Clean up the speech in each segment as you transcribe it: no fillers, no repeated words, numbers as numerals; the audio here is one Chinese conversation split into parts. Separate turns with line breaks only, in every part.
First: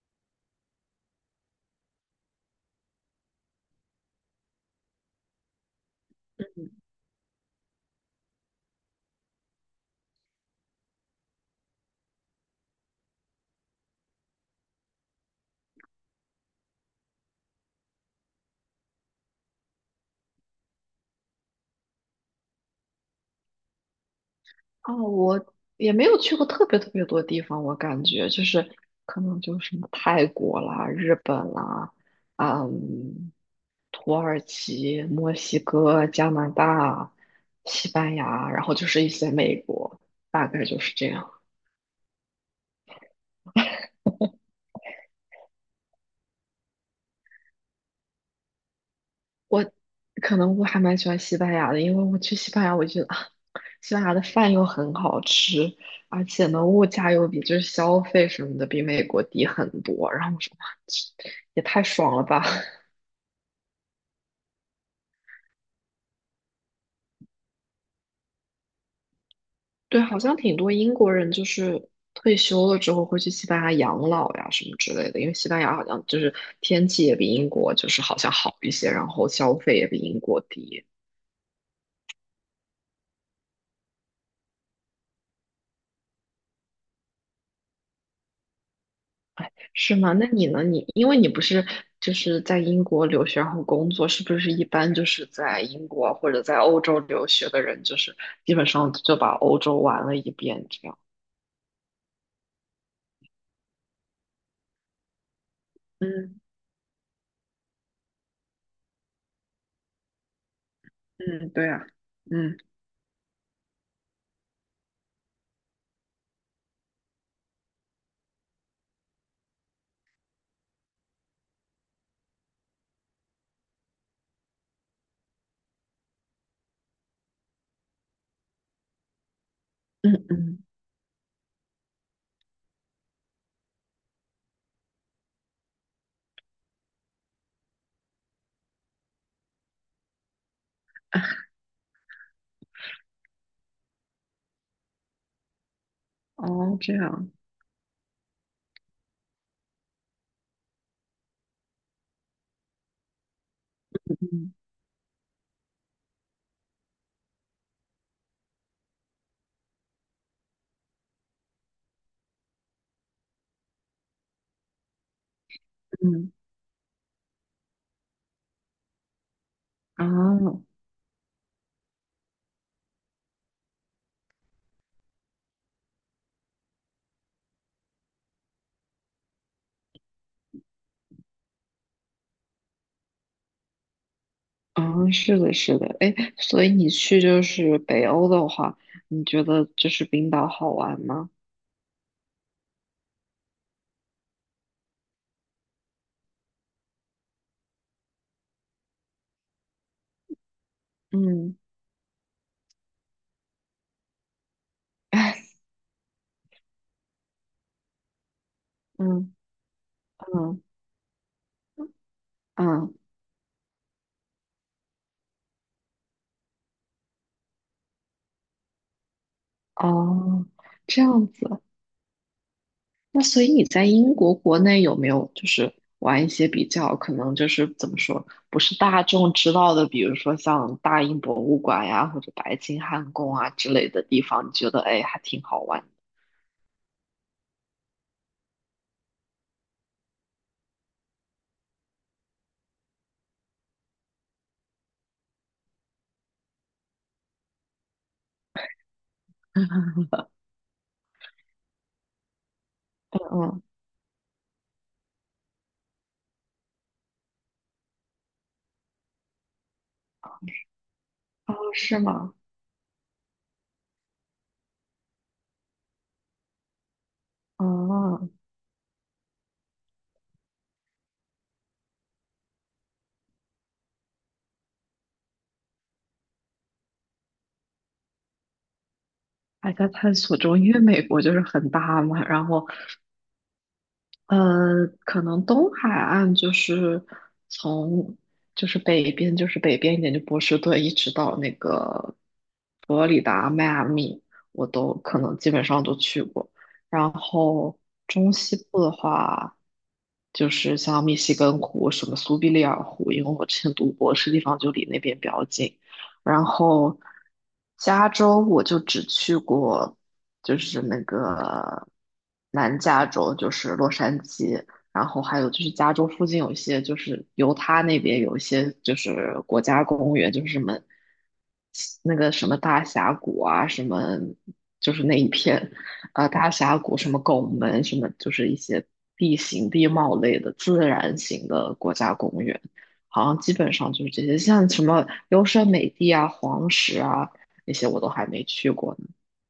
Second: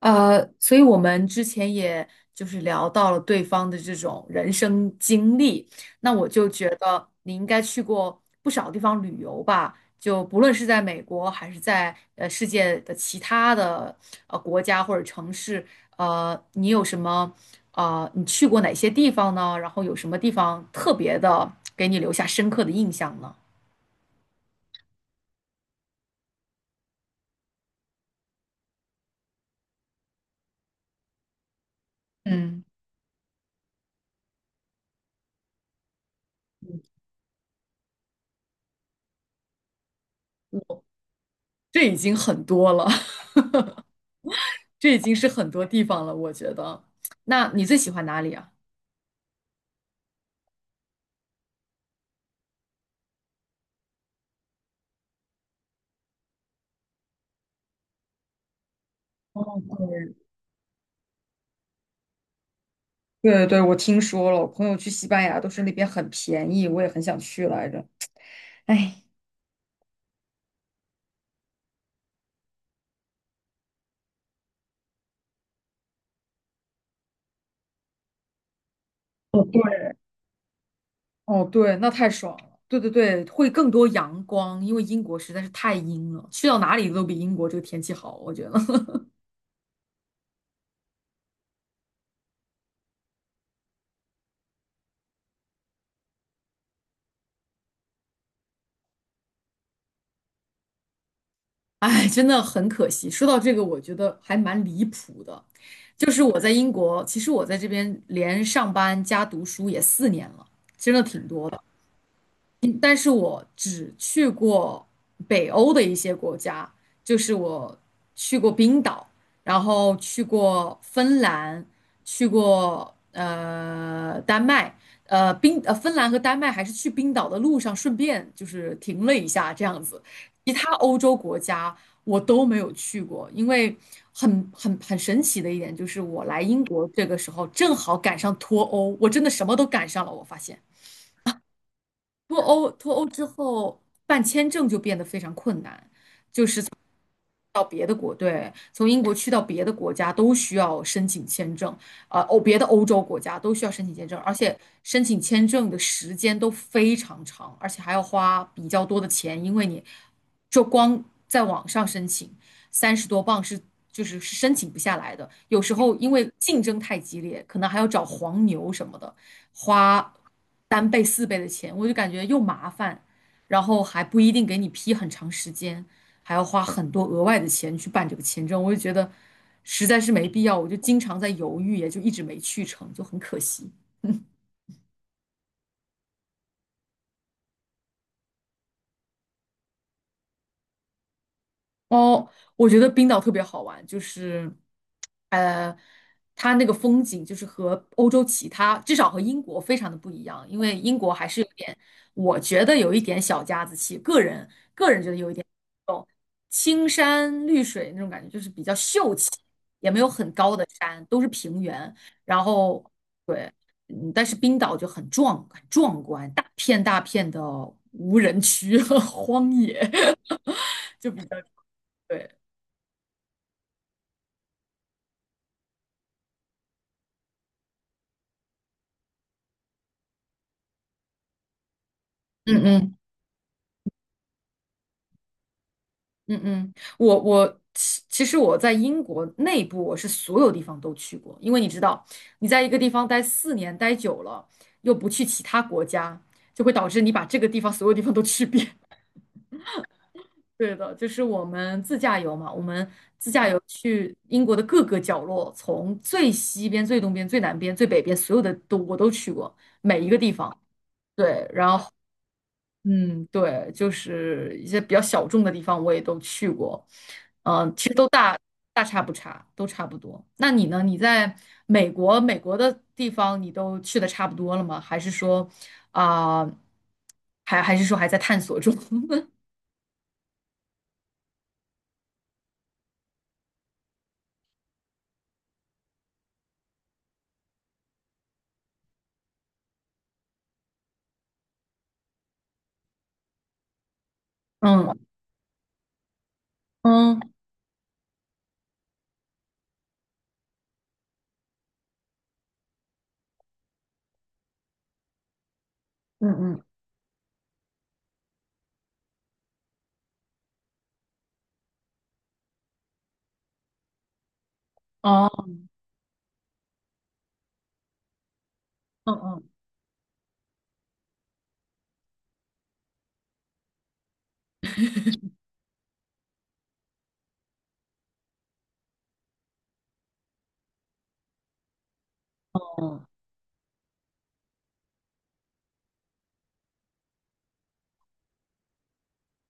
所以我们之前也就是聊到了对方的这种人生经历，那我就觉
嗯，
得你应该去过不少地方旅游吧，就不论是在美国还是在世界的其他的国家或者城市，你有什么你去过哪些地方呢？然后有什么地方特别的给你留下深刻的印象呢？
哦，我也没有去过特别特别多地方，我感觉就是可能就是什么泰国啦、日本啦、
嗯，
嗯，土耳其、墨西哥、加拿大、西班牙，然后就是一些美国，大概就是这样。
这已经很多了，这已经是很多地方了，我觉得。那你最喜欢哪里啊？
我可能我还蛮喜欢西班牙的，因为我去西班牙，我觉得啊，西班牙的饭又很好吃，而且呢，物价又比就是消费什么的比美国低
哦，
很多。
对
然后我说哇，这也太爽了吧！
对对，我听说了，我朋友去西班牙都是那边很便宜，我也很想去来着。哎，
对，好像挺多英国人就是退休了之后会去西班牙养老呀什么之类的，因为西班牙好像就是天气也比英国就是好像好一些，然后
哦
消费也
对，
比英国低。
哦对，那太爽了。对对对，会更多阳光，因为英国实在是太阴了，去到哪里都比英国这个天气好，我觉得。
是吗？那你呢？你因为你不是就是在英国留学然后工作，是不是一般就是在英国或者在欧洲留学的人，就是基本上就把欧洲玩了一遍这样？
哎，真的很可惜。说到这个，我觉得还蛮离谱的，就是我
嗯
在英国，其实我在这边连上班加读书也四年了，真的挺多
嗯，
的。
对啊，嗯，
嗯，但是我只去过北欧的一些国家，就是我去过冰岛，然后去过芬兰，去过丹麦，呃冰呃芬兰和丹麦还是去冰岛的路上顺便就是停了一下这样子，
嗯
其
嗯
他欧洲国家我都没有去过，因为很神奇的一点就是我来英国这个时候正好赶上脱欧，我真的什么都赶上了，我发现。脱欧之后办签证就变得非常困难，
哦，这样，
到别的国，对，从英国去到别的国家都需要申请签证，别的欧洲国家都需要申请签证，而
嗯
且申请签证的时间都非常长，而且还要花比较多的钱，因为你就光在网上申请，三十多磅是是申请不下来的。有时候因为
嗯
竞争太激烈，可能还要找黄牛什么的，花
啊，
三倍四倍的钱，我就感觉又麻烦，然后还不一定给你批很长时间，还要花很多额外的钱去办这个签证，我就觉得实在是没必要，我就经常在犹豫，也就一直没去成，就很可惜。
啊，是的，是的，哎，所以你去就是北欧的话，你觉得就是冰岛好玩吗？
哦，我觉得冰岛特别好玩，就是，呃，它那个风景就是和欧洲其他，至少和英国非常的不一样，因为英国还是有
嗯
点，我觉得有一点小家子气，个人 有一
哎，
点青山绿水那种感觉，就是比较秀气，
嗯
也没有很高
嗯
的山，都是平原，然后
嗯，
对，嗯，但是冰岛就很壮，很壮观，大片大片的无人区和 荒野，
哦，这
就比
样
较
子，
对。
那所以你在英国国内有没有就是玩一些比较可能就是怎么说不是大众知道的，比如说像大英博物馆呀或者白
嗯
金
嗯。
汉宫啊之类的地方，你觉得哎还挺好玩
嗯嗯，我其实我在英国内部，我是所有地方都去过，因为你知道，你在一个地方待四年待久了，又不去其他国家，就会导致你把这个地方所有地方都去遍。
嗯
对的，就是我们自驾游嘛，我们 自驾游
嗯，
去英国的各个角落，从最西边、最东边、最南边、最北边，所有的都我都去过，每一个地方。对，
哦，
然后
是吗？
嗯，对，就是一些比较小众的地方我也都去过。嗯，其实。
哦，
大差不差，都差不多。那你呢？你在美国，美国的地方你都去的差不多了吗？还是说，啊、还是说还在探索中？
还在探索中，因为美国就是很大嘛，然后可能东海岸就是从就是北边，就是北边一点，就波士顿一直到那个佛罗里达、迈阿密，我都
嗯
可能基本上都去过。然
嗯
后中西部的话，就是像密西根湖、什么苏必利尔湖，因为我之前读博士地方就离那边比较近，
嗯
然
嗯，
后加州我就只去过，就是那个南加州，就是洛杉矶，然后
哦，
还有就是加州附近有一些，就是犹他那边有一些就
嗯
是
嗯
国家公园，就是什么那个什么大峡谷啊，什么就是那一片啊、大峡谷，什么拱门，什么就是一些地形地貌类的自然型的国家公园。
哦
好像基本上就是这些，像什么优胜美地啊、黄石啊那些我都还没去过呢。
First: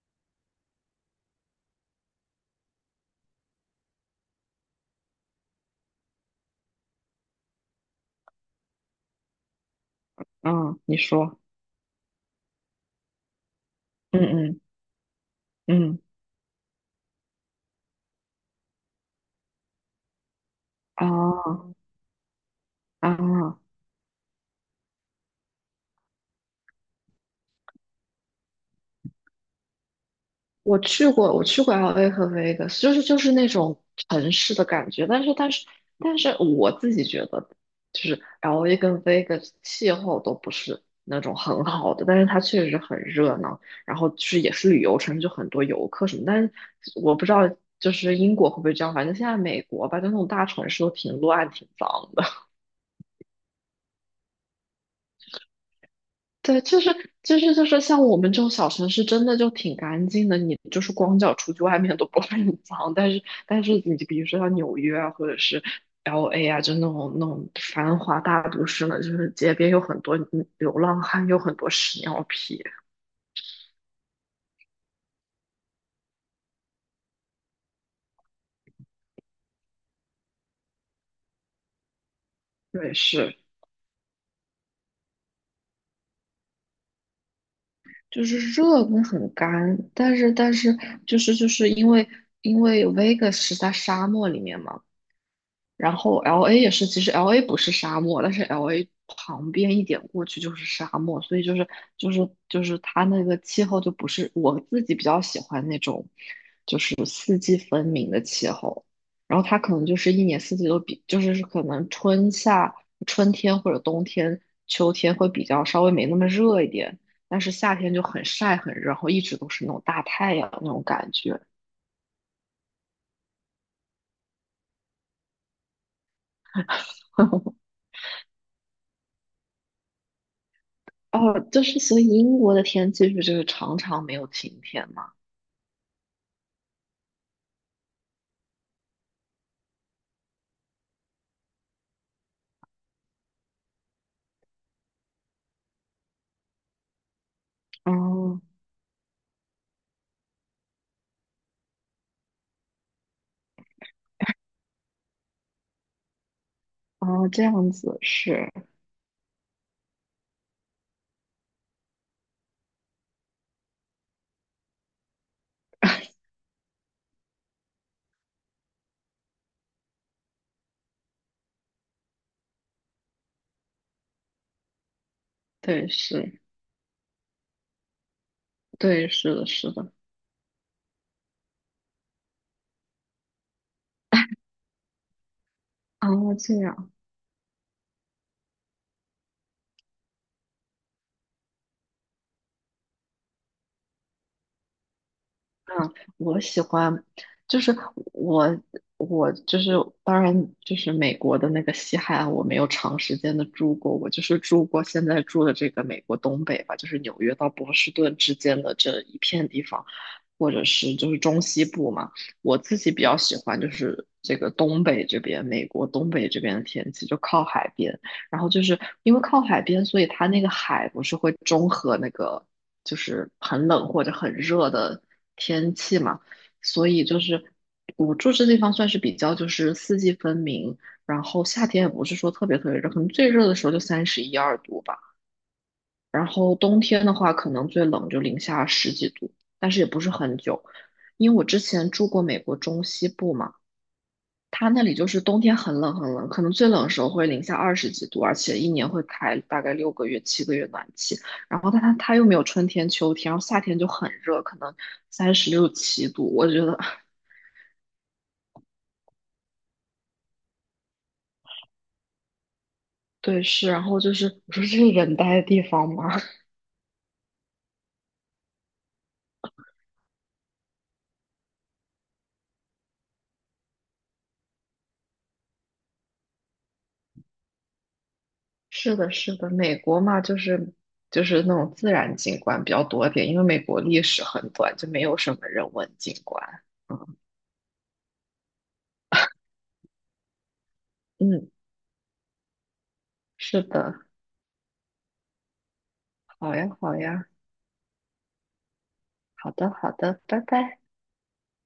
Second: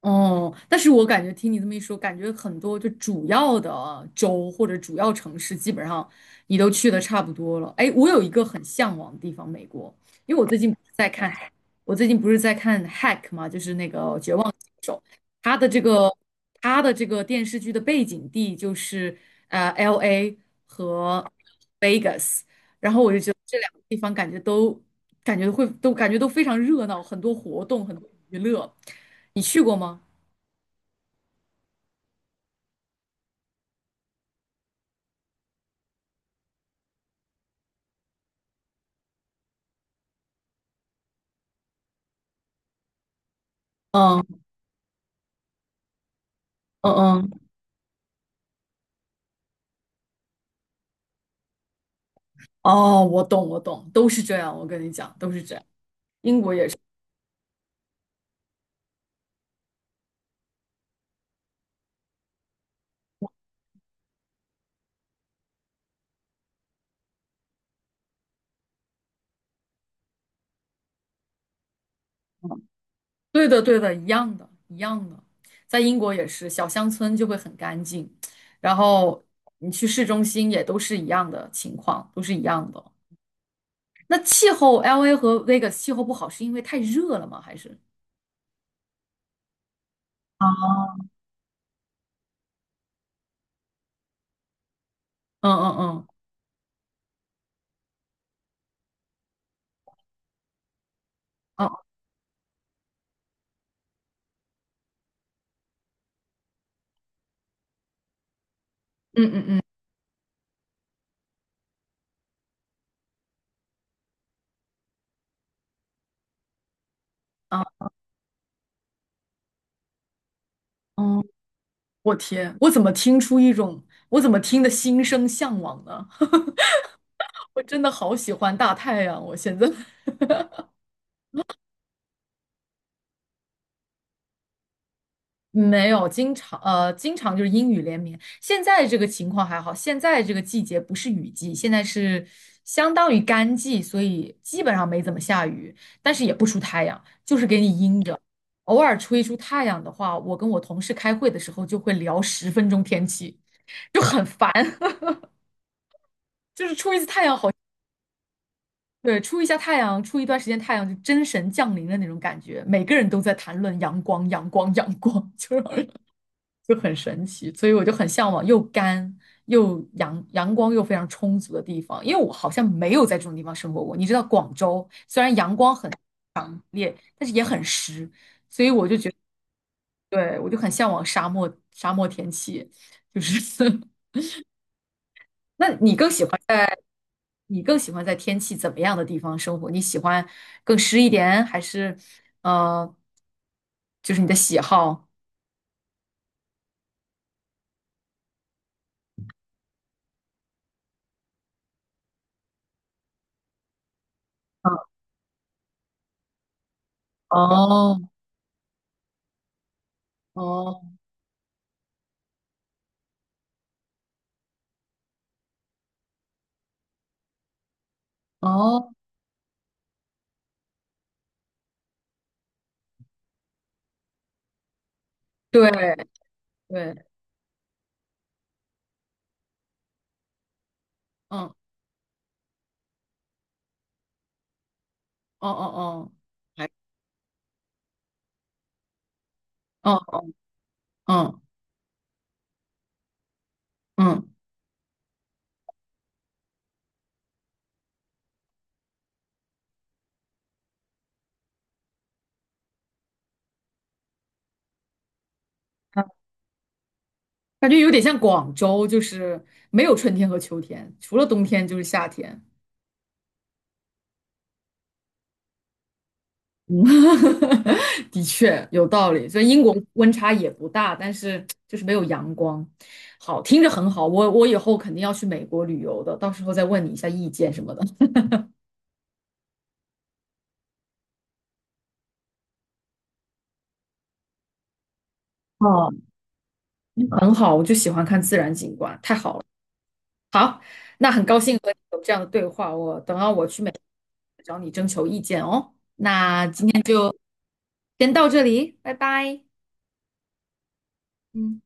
哦。但是我感觉听你这么一说，感觉很多就主要的州或者主要城市，基本上你都去的差不多了。哎，我有一个很向往的地方，美国，因为我最近不
嗯，
是
你
在看，
说，
我最近不是在看《Hack》嘛，就是那个
嗯
《绝望》。
嗯
它的这
嗯，
个它的这个电视剧的背景地就是LA
啊
和 Vegas，然后我就觉得这
啊，
两个地方感觉都感觉会都感觉都非常热闹，很多活动，很多娱乐。你去过吗？
我去过 LA 和 Vegas，就是那种城市的感觉，但是我自己觉得，就是 LA 跟 Vegas 气候都不是那种很好的，但是它确实很热闹，然后就是
嗯
也是旅游城市，就很多游客什么，但是
嗯
我不知
嗯，
道就是英国会不会这样，反正现在美国吧，就那种大城市都挺乱挺脏的。
哦，我懂我懂，都是这样，我跟你讲，都是这样。英国
对，
也是。
就是像我们这种小城市，真的就挺干净的。你就是光脚出去外面都不会很脏，但是你比如说像纽约啊，或者是 LA 啊，就那种繁华大都市呢，就是街边有很多流浪汉，有很多屎尿屁。
对的，对的，一样的，一样的，在英国也是，小乡村就会很干净，然后你去市中心也都是一样的情况，都是一样的。
对，是
那气候，LA 和 Vegas 气候不好是因为太热了吗？还是？
就是热跟很干，但是但
啊？
是就是因为 Vegas 是在沙漠里面嘛。
嗯
然
嗯嗯，
后 LA 也是，其实 LA 不是沙漠，但是 LA 旁边一点过去就是沙漠，所以就是
啊，
就是就是它那个气候就不是我自己比较喜欢那种，就是四季分明的气候。
嗯
然
嗯
后它
嗯，
可能就是一年四季都比，就是可能春夏、春天或者冬天、秋天会比较稍微没那么热一点，但是
啊，
夏天就很晒很热，然后一直都是那种大太阳那种感
哦，
觉。
我天，我怎么听出一种，我怎么听得心生向往呢？我真的好喜欢大太阳，我现在。
哦，就是所以英国的天气不就是常常没有晴天嘛？
没有，经常经常就是阴雨连绵。现在这个情况还好，现在这个季节不是雨季，现在是相当于干季，所以基本上没怎么下雨，但是也不出太阳，就是给你阴着。
哦
偶尔出一出太阳的话，我跟我同事开会的时候就会聊十分钟天气，就很烦。就是出一次太
哦，
阳
这
好，
样子是，
对，出一下太阳，出一段时间太阳，就真神降临的那种感觉，每个人都在谈论阳光，阳光，阳光，就很神奇，所以我就很向往又干又阳光又非常充足的地方，因为我好像没有在这种地方生活过。你知道广州虽然阳光
对
很
是，
烈，但是也很湿，所以我就
对
觉得，
是的是的，
对，我就很向往沙漠天气，就是 那你更喜
哦
欢
这样。
你更喜欢在天气怎么样的地方生活？你喜欢更湿一点，还是呃，就是你的喜好？
嗯，我喜欢，就是我我就是当然就是美国的那个西海岸，我没有长时间的住过，我就是住过现在住的这个美国东北吧，就是纽约到波士
哦
顿之间的这一片地方，或者
哦
是就是中西部嘛，我自己比较喜欢就是这个东北这边，美国东北这边的天气就靠海边，然后就是
哦，
因为靠海边，所以它那个海不是会中和那个。就是很冷或者很热的
对
天气嘛，所
对，
以就是我住这地方算是比较就是四季分明，然后
嗯。
夏天也不是说特别特别热，可能最热的时候就三十一二度吧，
哦哦
然后
还
冬天的话可能最冷就零下十几度，但是也不
哦，
是很久，因为
嗯
我之前住过美国中西部嘛。
嗯
它那里就是冬天很冷很冷，可能最冷的时候会零下二十几度，而且一年会开大概6个月、7个月暖气。然后它又没有春天、秋天，然后夏天就很热，可能三十六
嗯，
七度。我觉得
感觉有点像广州，就是没有春天和秋天，除了冬天就是夏天。
对是，然后就是我说这是人待的地方吗？
嗯，的确有道理。所以英国温差也不大，但是就是没有阳光。好，听着很好，我以后肯定要去美国旅游的，到时候再问你一下意见什么的。
是的，是的，美国嘛，就是那种自然景观比较多一点，因为美国历史很短，就没有什么人文
哦，
景观。嗯
很好，我就喜欢看自然景观，太好了。那很高
嗯，
兴和你有这样的对话，我等到我去
是
美国
的，
找你征求意见哦。那
好
今
呀
天
好
就
呀，
先到这里，拜拜。
好的好的，拜拜。
嗯。